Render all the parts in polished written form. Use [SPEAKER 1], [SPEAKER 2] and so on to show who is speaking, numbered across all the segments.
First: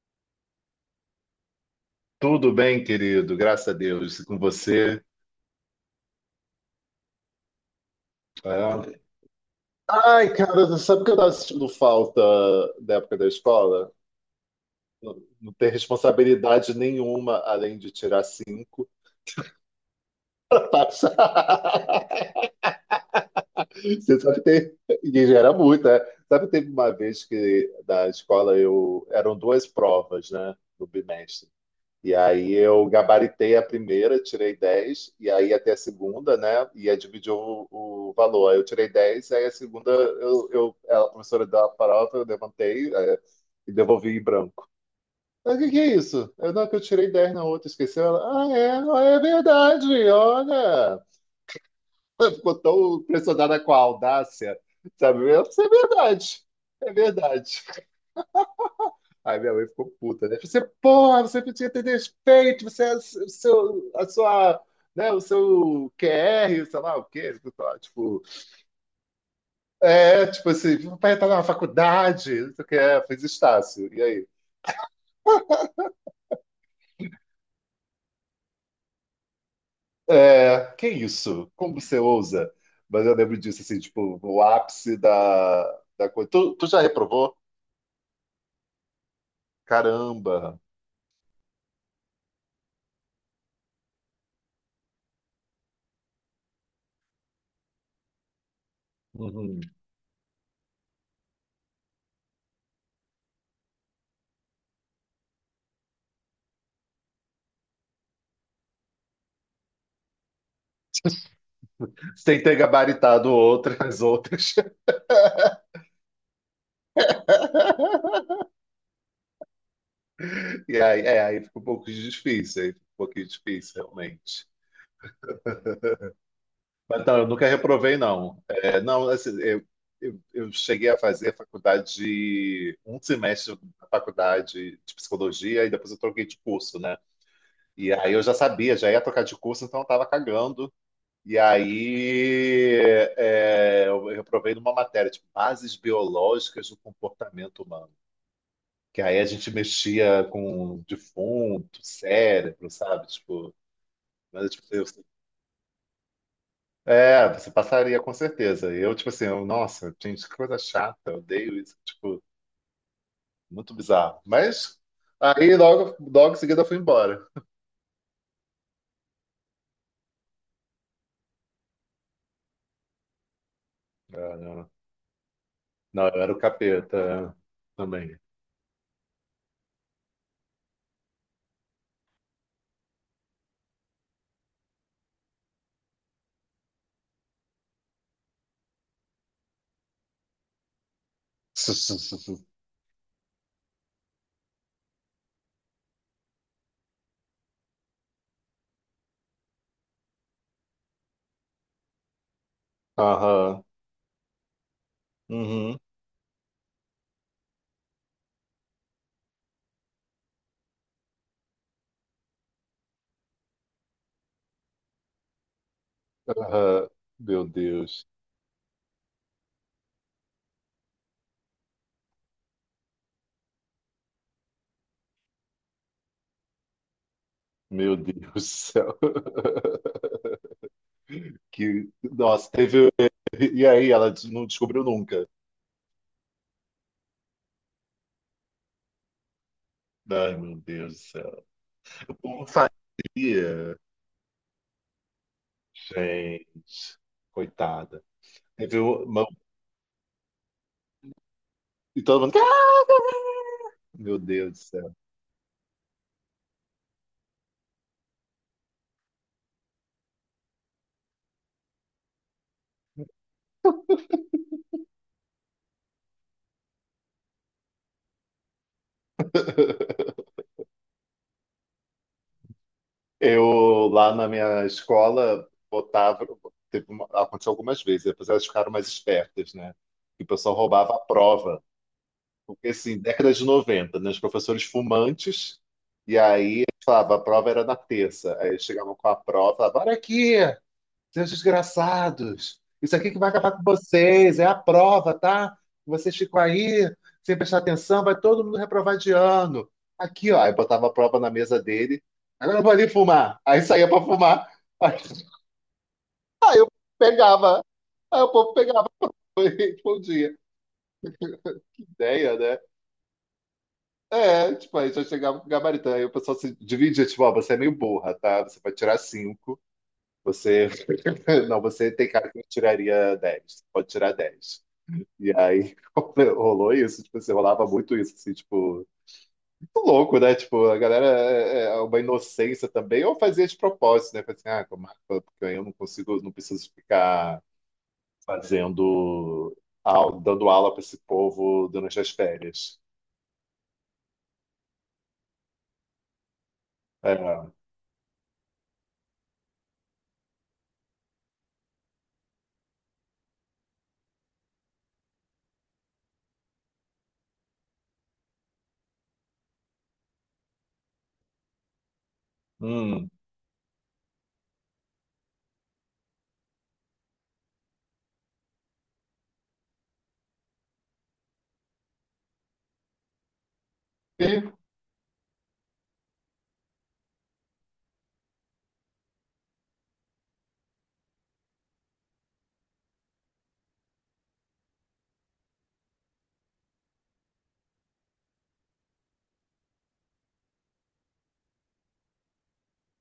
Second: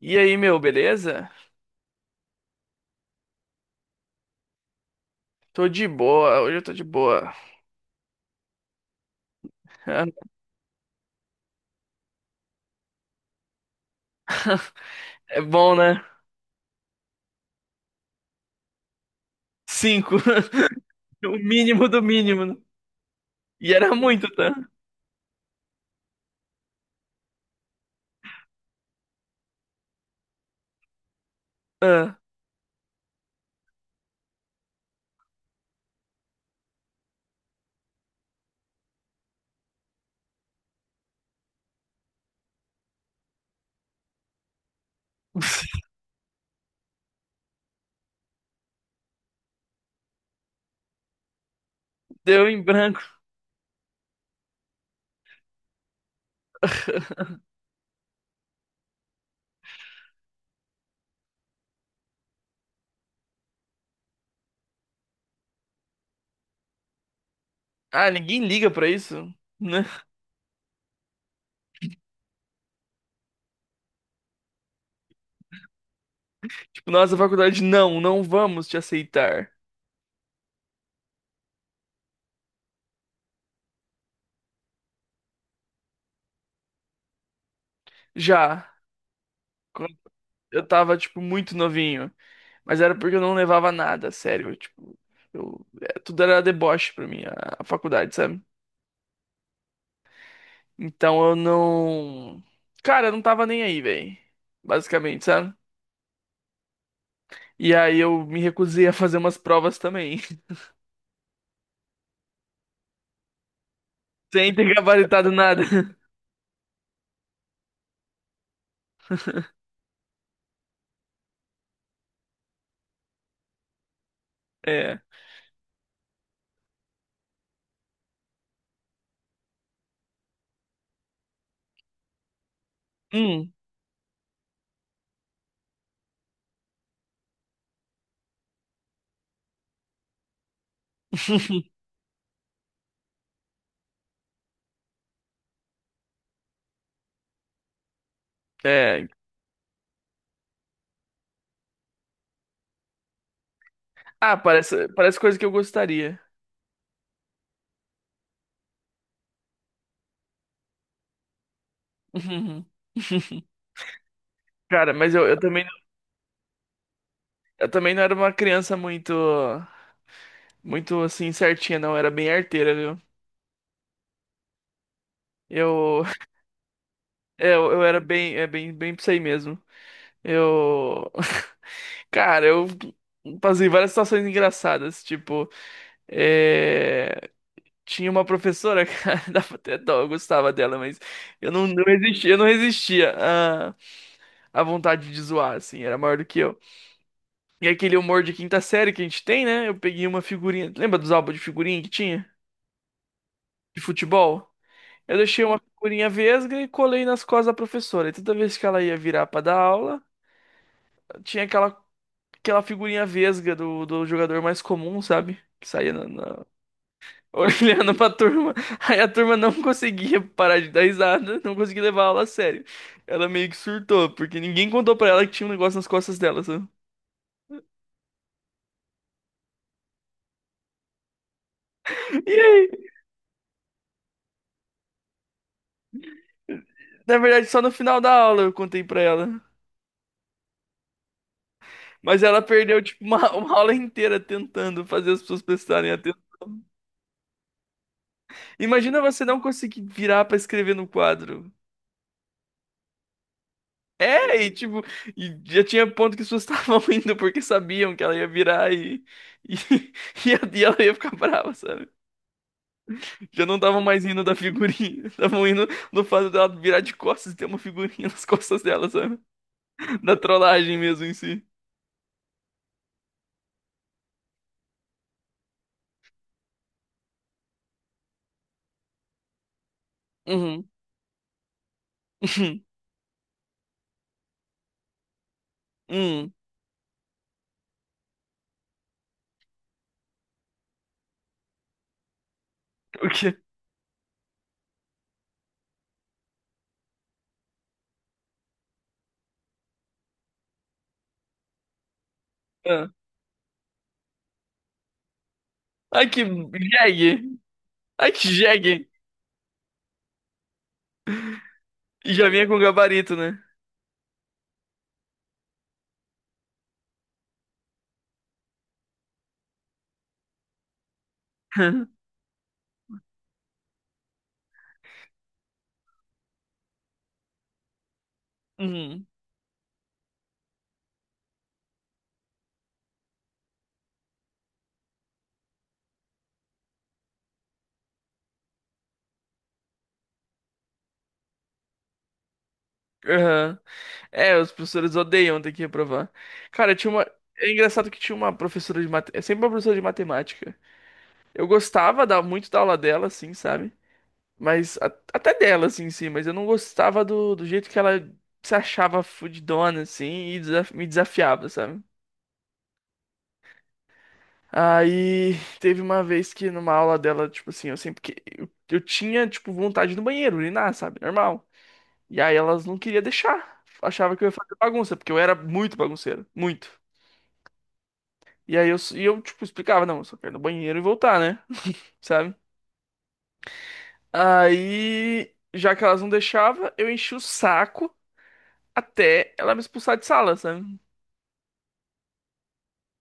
[SPEAKER 1] E aí, meu, beleza?
[SPEAKER 2] Tudo bem, querido, graças a Deus. E com você?
[SPEAKER 1] Tô de boa, hoje eu tô de boa.
[SPEAKER 2] É. Ai, cara, você sabe que eu tava sentindo falta da época da escola? Não
[SPEAKER 1] É
[SPEAKER 2] não ter
[SPEAKER 1] bom, né?
[SPEAKER 2] responsabilidade nenhuma além de tirar cinco.
[SPEAKER 1] Cinco.
[SPEAKER 2] Passa.
[SPEAKER 1] O mínimo do mínimo, né? E era
[SPEAKER 2] Você
[SPEAKER 1] muito,
[SPEAKER 2] sabe que
[SPEAKER 1] tá?
[SPEAKER 2] tem. E gera muito, né? Sabe que teve uma vez que da escola eu. Eram duas provas, né? No bimestre. E
[SPEAKER 1] Ah.
[SPEAKER 2] aí eu gabaritei a primeira, tirei 10 e aí até a segunda, né? Ia dividir o valor. Aí eu tirei 10 aí a segunda, a professora da farofa, eu levantei e devolvi em branco. Mas o que é isso? Eu, não, é que eu tirei 10 na outra, esqueceu? Ela, ah, é verdade, olha.
[SPEAKER 1] Deu
[SPEAKER 2] Ficou
[SPEAKER 1] em
[SPEAKER 2] tão
[SPEAKER 1] branco.
[SPEAKER 2] impressionada com a audácia, sabe? Eu, isso é verdade, é verdade. Aí minha mãe ficou puta, né? Você, porra, você precisa ter respeito, você é o seu, a sua, né, o seu QR, sei lá o quê, tipo,
[SPEAKER 1] Ah,
[SPEAKER 2] tipo,
[SPEAKER 1] ninguém liga pra isso, né?
[SPEAKER 2] é, tipo assim, meu pai tá na faculdade, não sei o que é, fez Estácio, e aí?
[SPEAKER 1] Tipo, nossa faculdade, não vamos te aceitar.
[SPEAKER 2] É, que isso? Como você ousa? Mas eu lembro disso, assim, tipo, no ápice da coisa. Tu já reprovou?
[SPEAKER 1] Já, quando
[SPEAKER 2] Caramba!
[SPEAKER 1] eu tava, tipo, muito novinho. Mas era porque eu não levava nada, sério. Tipo, é, tudo era deboche pra mim, a faculdade, sabe?
[SPEAKER 2] Uhum.
[SPEAKER 1] Então eu não. Cara, eu não tava nem aí, velho. Basicamente, sabe? E aí eu me recusei a fazer umas provas também.
[SPEAKER 2] Sem ter gabaritado outras,
[SPEAKER 1] Sem
[SPEAKER 2] outras.
[SPEAKER 1] ter gabaritado nada.
[SPEAKER 2] E aí, é, aí fica um pouco difícil, aí fica um pouquinho difícil, realmente.
[SPEAKER 1] É.
[SPEAKER 2] Mas não, eu nunca reprovei, não. É, não, assim, eu cheguei a fazer faculdade de um
[SPEAKER 1] Hum.
[SPEAKER 2] semestre na faculdade de psicologia e depois eu troquei de curso, né? E aí eu já sabia, já ia trocar de curso, então eu tava cagando. E aí eu reprovei numa matéria, tipo, bases biológicas do comportamento humano. Que
[SPEAKER 1] É.
[SPEAKER 2] aí a gente mexia com defunto, cérebro, sabe? Tipo,
[SPEAKER 1] Ah,
[SPEAKER 2] mas, tipo, eu
[SPEAKER 1] parece, parece coisa que eu gostaria.
[SPEAKER 2] é, você passaria com certeza. E eu, tipo assim, eu, nossa, gente, que coisa chata, eu odeio isso, tipo, muito bizarro. Mas
[SPEAKER 1] Cara, mas eu
[SPEAKER 2] aí
[SPEAKER 1] também,
[SPEAKER 2] logo em seguida eu fui embora.
[SPEAKER 1] eu também não era uma criança muito, muito assim certinha, não. Eu era bem arteira, viu?
[SPEAKER 2] É, não,
[SPEAKER 1] Eu,
[SPEAKER 2] não, eu era o capeta
[SPEAKER 1] é, eu era
[SPEAKER 2] também.
[SPEAKER 1] bem, é bem, bem pra isso aí mesmo. Eu. Cara, eu passei várias situações engraçadas. Tipo, é, tinha uma professora, cara, dava até dó, eu gostava dela, mas eu não resistia, eu não resistia à, à vontade de zoar, assim, era maior do que eu. E aquele humor de quinta série que a gente tem, né? Eu peguei uma figurinha. Lembra dos álbuns de figurinha que tinha?
[SPEAKER 2] Aham,
[SPEAKER 1] De futebol? Eu deixei uma
[SPEAKER 2] uhum,
[SPEAKER 1] figurinha vesga e colei nas costas da professora. E toda vez que ela ia virar pra dar aula, tinha aquela aquela figurinha vesga do jogador mais comum, sabe? Que saía
[SPEAKER 2] aham. Meu
[SPEAKER 1] olhando pra
[SPEAKER 2] Deus,
[SPEAKER 1] turma. Aí a turma não conseguia parar de dar risada, não conseguia levar a aula a sério. Ela meio que surtou, porque ninguém contou pra ela que tinha um negócio nas costas dela, sabe?
[SPEAKER 2] meu Deus do céu. Que,
[SPEAKER 1] E
[SPEAKER 2] nossa,
[SPEAKER 1] aí?
[SPEAKER 2] teve. E aí, ela não descobriu nunca.
[SPEAKER 1] Na verdade, só no final da aula eu contei pra ela.
[SPEAKER 2] Ai, meu Deus do céu.
[SPEAKER 1] Mas ela
[SPEAKER 2] Como
[SPEAKER 1] perdeu, tipo, uma, uma aula
[SPEAKER 2] fazia?
[SPEAKER 1] inteira tentando fazer as pessoas prestarem atenção.
[SPEAKER 2] Gente, coitada. Teve
[SPEAKER 1] Imagina você
[SPEAKER 2] uma...
[SPEAKER 1] não conseguir virar pra escrever no quadro.
[SPEAKER 2] E todo mundo meu
[SPEAKER 1] É, e
[SPEAKER 2] Deus do
[SPEAKER 1] tipo,
[SPEAKER 2] céu.
[SPEAKER 1] e já tinha ponto que as pessoas estavam indo porque sabiam que ela ia virar e, e ela ia ficar brava, sabe? Já não estavam mais indo da figurinha, estavam indo no fato dela virar de costas e ter uma figurinha nas costas dela, sabe? Da trollagem mesmo em si.
[SPEAKER 2] Eu, lá na minha escola, botava. Teve uma- aconteceu algumas vezes, depois elas ficaram mais espertas, né? Que o pessoal
[SPEAKER 1] Uhum.
[SPEAKER 2] roubava a prova. Porque, assim, década de 90 né? Os professores fumantes, e
[SPEAKER 1] Hum,
[SPEAKER 2] aí falava, a prova era na terça. Aí eles chegavam com a prova, falavam, olha aqui! Seus desgraçados, isso
[SPEAKER 1] o
[SPEAKER 2] aqui que vai
[SPEAKER 1] quê?
[SPEAKER 2] acabar com vocês, é a prova, tá? Vocês ficam aí sem prestar atenção, vai todo mundo reprovar de ano. Aqui, ó, aí botava a prova na mesa dele. Agora eu vou ali
[SPEAKER 1] Ah.
[SPEAKER 2] fumar. Aí saía pra fumar.
[SPEAKER 1] Ai, que
[SPEAKER 2] Aí eu
[SPEAKER 1] jegue!
[SPEAKER 2] pegava.
[SPEAKER 1] Ai,
[SPEAKER 2] Aí
[SPEAKER 1] que
[SPEAKER 2] o povo
[SPEAKER 1] jegue!
[SPEAKER 2] pegava e respondia.
[SPEAKER 1] E já
[SPEAKER 2] Ideia,
[SPEAKER 1] vinha com
[SPEAKER 2] né?
[SPEAKER 1] gabarito, né?
[SPEAKER 2] É, tipo, aí já chegava com o gabarito. Aí o pessoal se dividia, tipo, ó, você é meio burra, tá? Você vai tirar cinco. Você. Não, você tem cara que tiraria 10, pode tirar 10. E aí rolou isso, tipo, assim, rolava muito isso, assim, tipo,
[SPEAKER 1] Uhum.
[SPEAKER 2] muito louco, né? Tipo, a galera é uma inocência também, ou fazia de propósito, né? Falei assim, ah, como é que eu- porque eu não consigo, não preciso ficar fazendo, au- dando aula para esse povo durante as férias.
[SPEAKER 1] Aham. É, os professores odeiam ter que reprovar. Cara, tinha uma.
[SPEAKER 2] É,
[SPEAKER 1] É engraçado que tinha uma professora de matemática. É sempre uma professora de matemática. Eu gostava da... muito da aula dela, assim, sabe? Mas a- até dela, assim, sim, mas eu não gostava do jeito que ela se achava fudidona, assim, e me desafiava, sabe?
[SPEAKER 2] hum.
[SPEAKER 1] Aí teve uma vez que numa aula dela, tipo assim, eu sempre que eu tinha, tipo, vontade no banheiro, urinar, sabe? Normal. E aí elas não queriam deixar. Achava que
[SPEAKER 2] E,
[SPEAKER 1] eu ia fazer bagunça, porque eu era muito bagunceiro, muito. E aí e eu tipo, explicava, não, eu só quero ir no banheiro e voltar, né? Sabe? Aí, já que elas não deixavam, eu enchi o saco até ela me expulsar de sala, sabe?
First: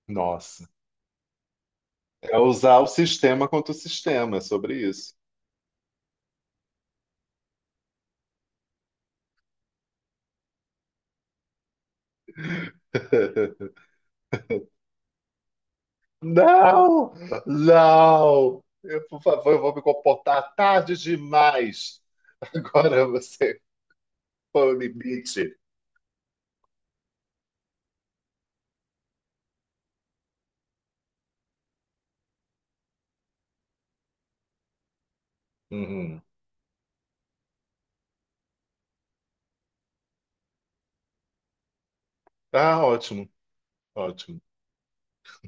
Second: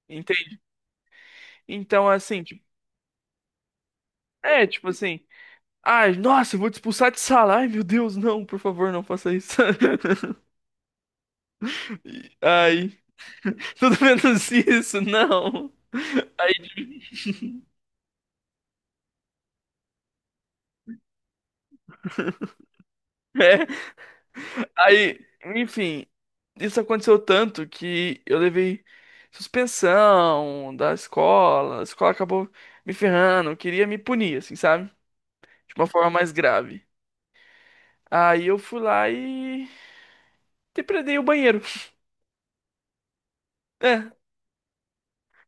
[SPEAKER 1] Entende?
[SPEAKER 2] nossa,
[SPEAKER 1] Então,
[SPEAKER 2] é
[SPEAKER 1] assim, tipo,
[SPEAKER 2] usar o sistema contra o sistema, é
[SPEAKER 1] é, tipo
[SPEAKER 2] sobre isso.
[SPEAKER 1] assim, ai, nossa, eu vou te expulsar de sala. Ai, meu Deus, não, por favor, não faça isso. Ai, tudo menos isso, não. Aí
[SPEAKER 2] Não, não, eu, por favor, eu vou me comportar tarde demais. Agora você
[SPEAKER 1] é.
[SPEAKER 2] foi o
[SPEAKER 1] Aí,
[SPEAKER 2] limite.
[SPEAKER 1] enfim, isso aconteceu tanto que eu levei suspensão da escola, a escola acabou me ferrando, queria me punir, assim, sabe? De uma forma
[SPEAKER 2] Uhum.
[SPEAKER 1] mais grave. Aí eu fui lá e depredei o banheiro.
[SPEAKER 2] Ah, ótimo,
[SPEAKER 1] É,
[SPEAKER 2] ótimo.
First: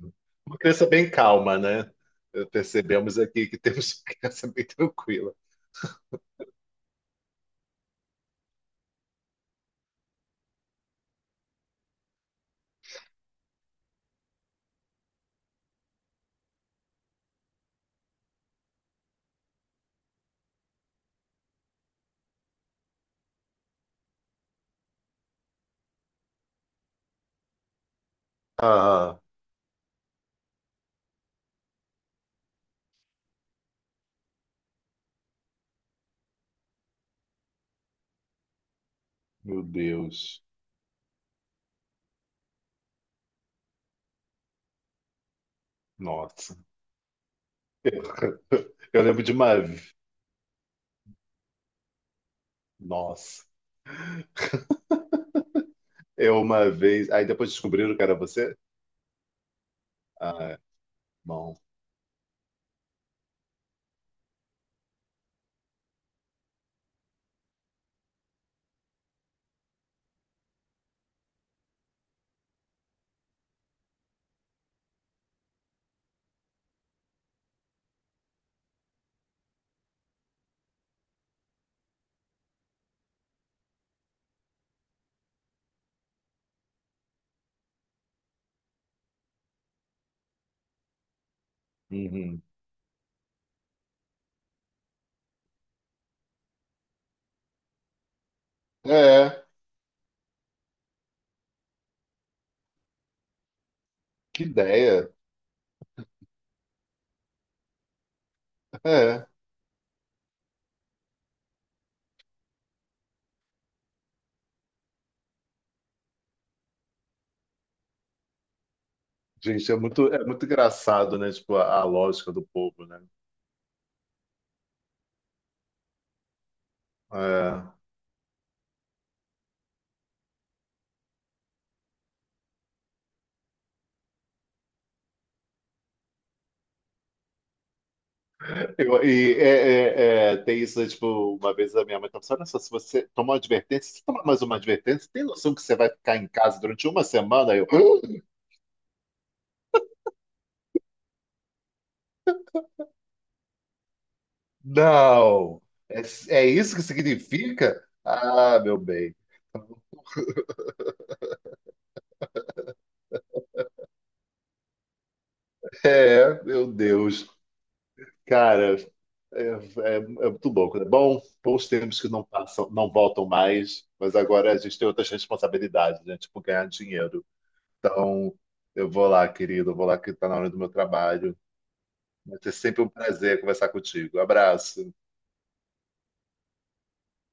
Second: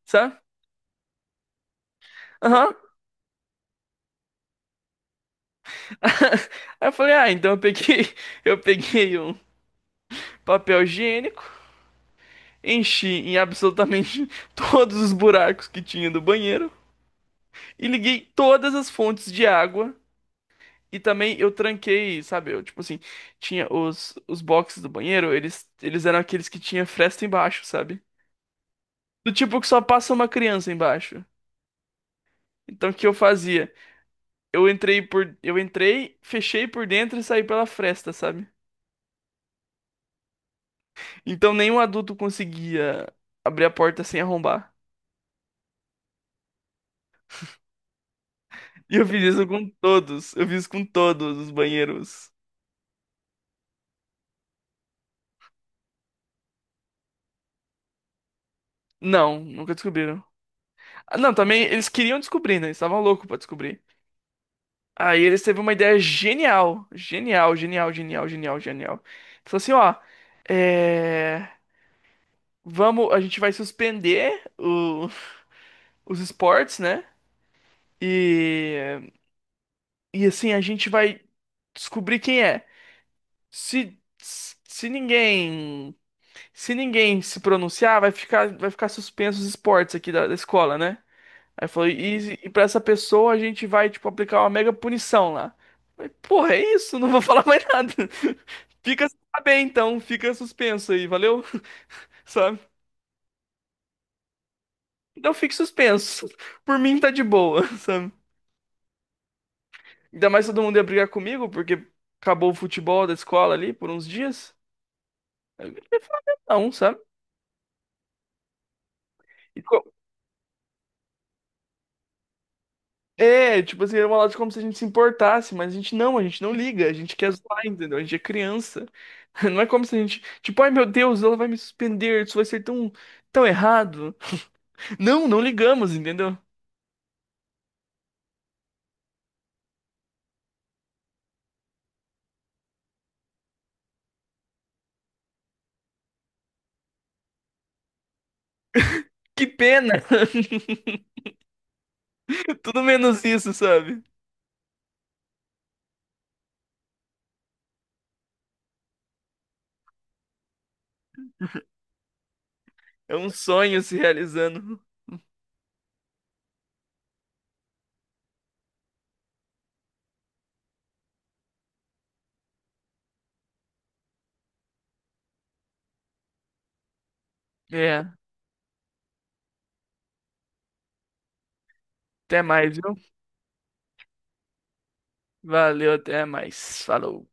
[SPEAKER 1] sabe?
[SPEAKER 2] Uma criança bem calma, né? Eh,
[SPEAKER 1] Aham.
[SPEAKER 2] percebemos aqui que temos uma criança bem tranquila.
[SPEAKER 1] Aí eu falei, ah, então eu peguei, eu peguei um papel higiênico, enchi em absolutamente todos os buracos que tinha do banheiro e liguei todas as fontes de água. E também eu tranquei, sabe? Eu, tipo assim, tinha os boxes do banheiro, eles eram aqueles que tinha fresta embaixo, sabe?
[SPEAKER 2] Ah,
[SPEAKER 1] Do tipo que só passa uma criança embaixo. Então o que eu fazia? Eu entrei eu entrei, fechei por dentro e saí pela fresta, sabe?
[SPEAKER 2] meu Deus.
[SPEAKER 1] Então nenhum adulto conseguia abrir a porta sem arrombar.
[SPEAKER 2] Nossa.
[SPEAKER 1] E
[SPEAKER 2] Eu
[SPEAKER 1] eu fiz
[SPEAKER 2] lembro de
[SPEAKER 1] isso
[SPEAKER 2] uma.
[SPEAKER 1] com todos. Eu fiz com todos os banheiros.
[SPEAKER 2] Nossa. Eu uma vez. Aí depois descobriram que era você?
[SPEAKER 1] Não, nunca descobriram.
[SPEAKER 2] Ah,
[SPEAKER 1] Ah, não,
[SPEAKER 2] bom.
[SPEAKER 1] também eles queriam descobrir, né? Eles estavam loucos pra descobrir. Aí eles teve uma ideia genial, genial, genial, genial, genial, genial. Falou assim, ó, é, vamos, a gente vai suspender o- os esportes, né? E e assim a gente vai descobrir quem é. Se se ninguém se ninguém se pronunciar, vai ficar suspenso os esportes aqui da escola, né? Aí falou,
[SPEAKER 2] Uhum.
[SPEAKER 1] e pra essa pessoa a gente vai, tipo, aplicar uma mega punição lá. Falei, porra, é isso, não vou falar mais nada. Fica tá
[SPEAKER 2] É,
[SPEAKER 1] bem, então, fica suspenso aí, valeu? Sabe?
[SPEAKER 2] que ideia.
[SPEAKER 1] Então fique suspenso. Por mim tá de boa, sabe?
[SPEAKER 2] É.
[SPEAKER 1] Ainda mais todo mundo ia brigar comigo, porque acabou o futebol da escola ali por uns dias. Aí eu não ia falar mesmo não, sabe? E
[SPEAKER 2] Gente,
[SPEAKER 1] co-
[SPEAKER 2] é muito engraçado, né? Tipo, a lógica do povo, né?
[SPEAKER 1] É, tipo assim, era uma lógica como se a gente se importasse, mas a gente não liga, a gente quer
[SPEAKER 2] É.
[SPEAKER 1] zoar, entendeu? A gente é criança. Não é como se a gente, tipo, ai meu Deus, ela vai me suspender, isso vai ser tão, tão errado. Não, não ligamos, entendeu?
[SPEAKER 2] E é, tem isso, né, tipo, uma vez a minha mãe falou assim, olha só, se você tomar uma advertência, se você tomar mais uma advertência, tem noção que você vai ficar em casa durante uma semana? Aí eu, "Ah,
[SPEAKER 1] Que pena! Tudo menos isso, sabe?
[SPEAKER 2] não! É, é isso que significa? Ah, meu bem.
[SPEAKER 1] É um sonho se realizando.
[SPEAKER 2] É, meu Deus. Cara, é muito bom. É bom, bons tempos que não passam, não voltam mais, mas agora a gente tem outras responsabilidades, né? Tipo, ganhar dinheiro.
[SPEAKER 1] É,
[SPEAKER 2] Então, eu vou lá, querido, eu vou lá que tá na hora do meu trabalho. Vai
[SPEAKER 1] até
[SPEAKER 2] ser
[SPEAKER 1] mais,
[SPEAKER 2] sempre um
[SPEAKER 1] viu?
[SPEAKER 2] prazer conversar contigo. Abraço.
[SPEAKER 1] Valeu, até mais. Falou.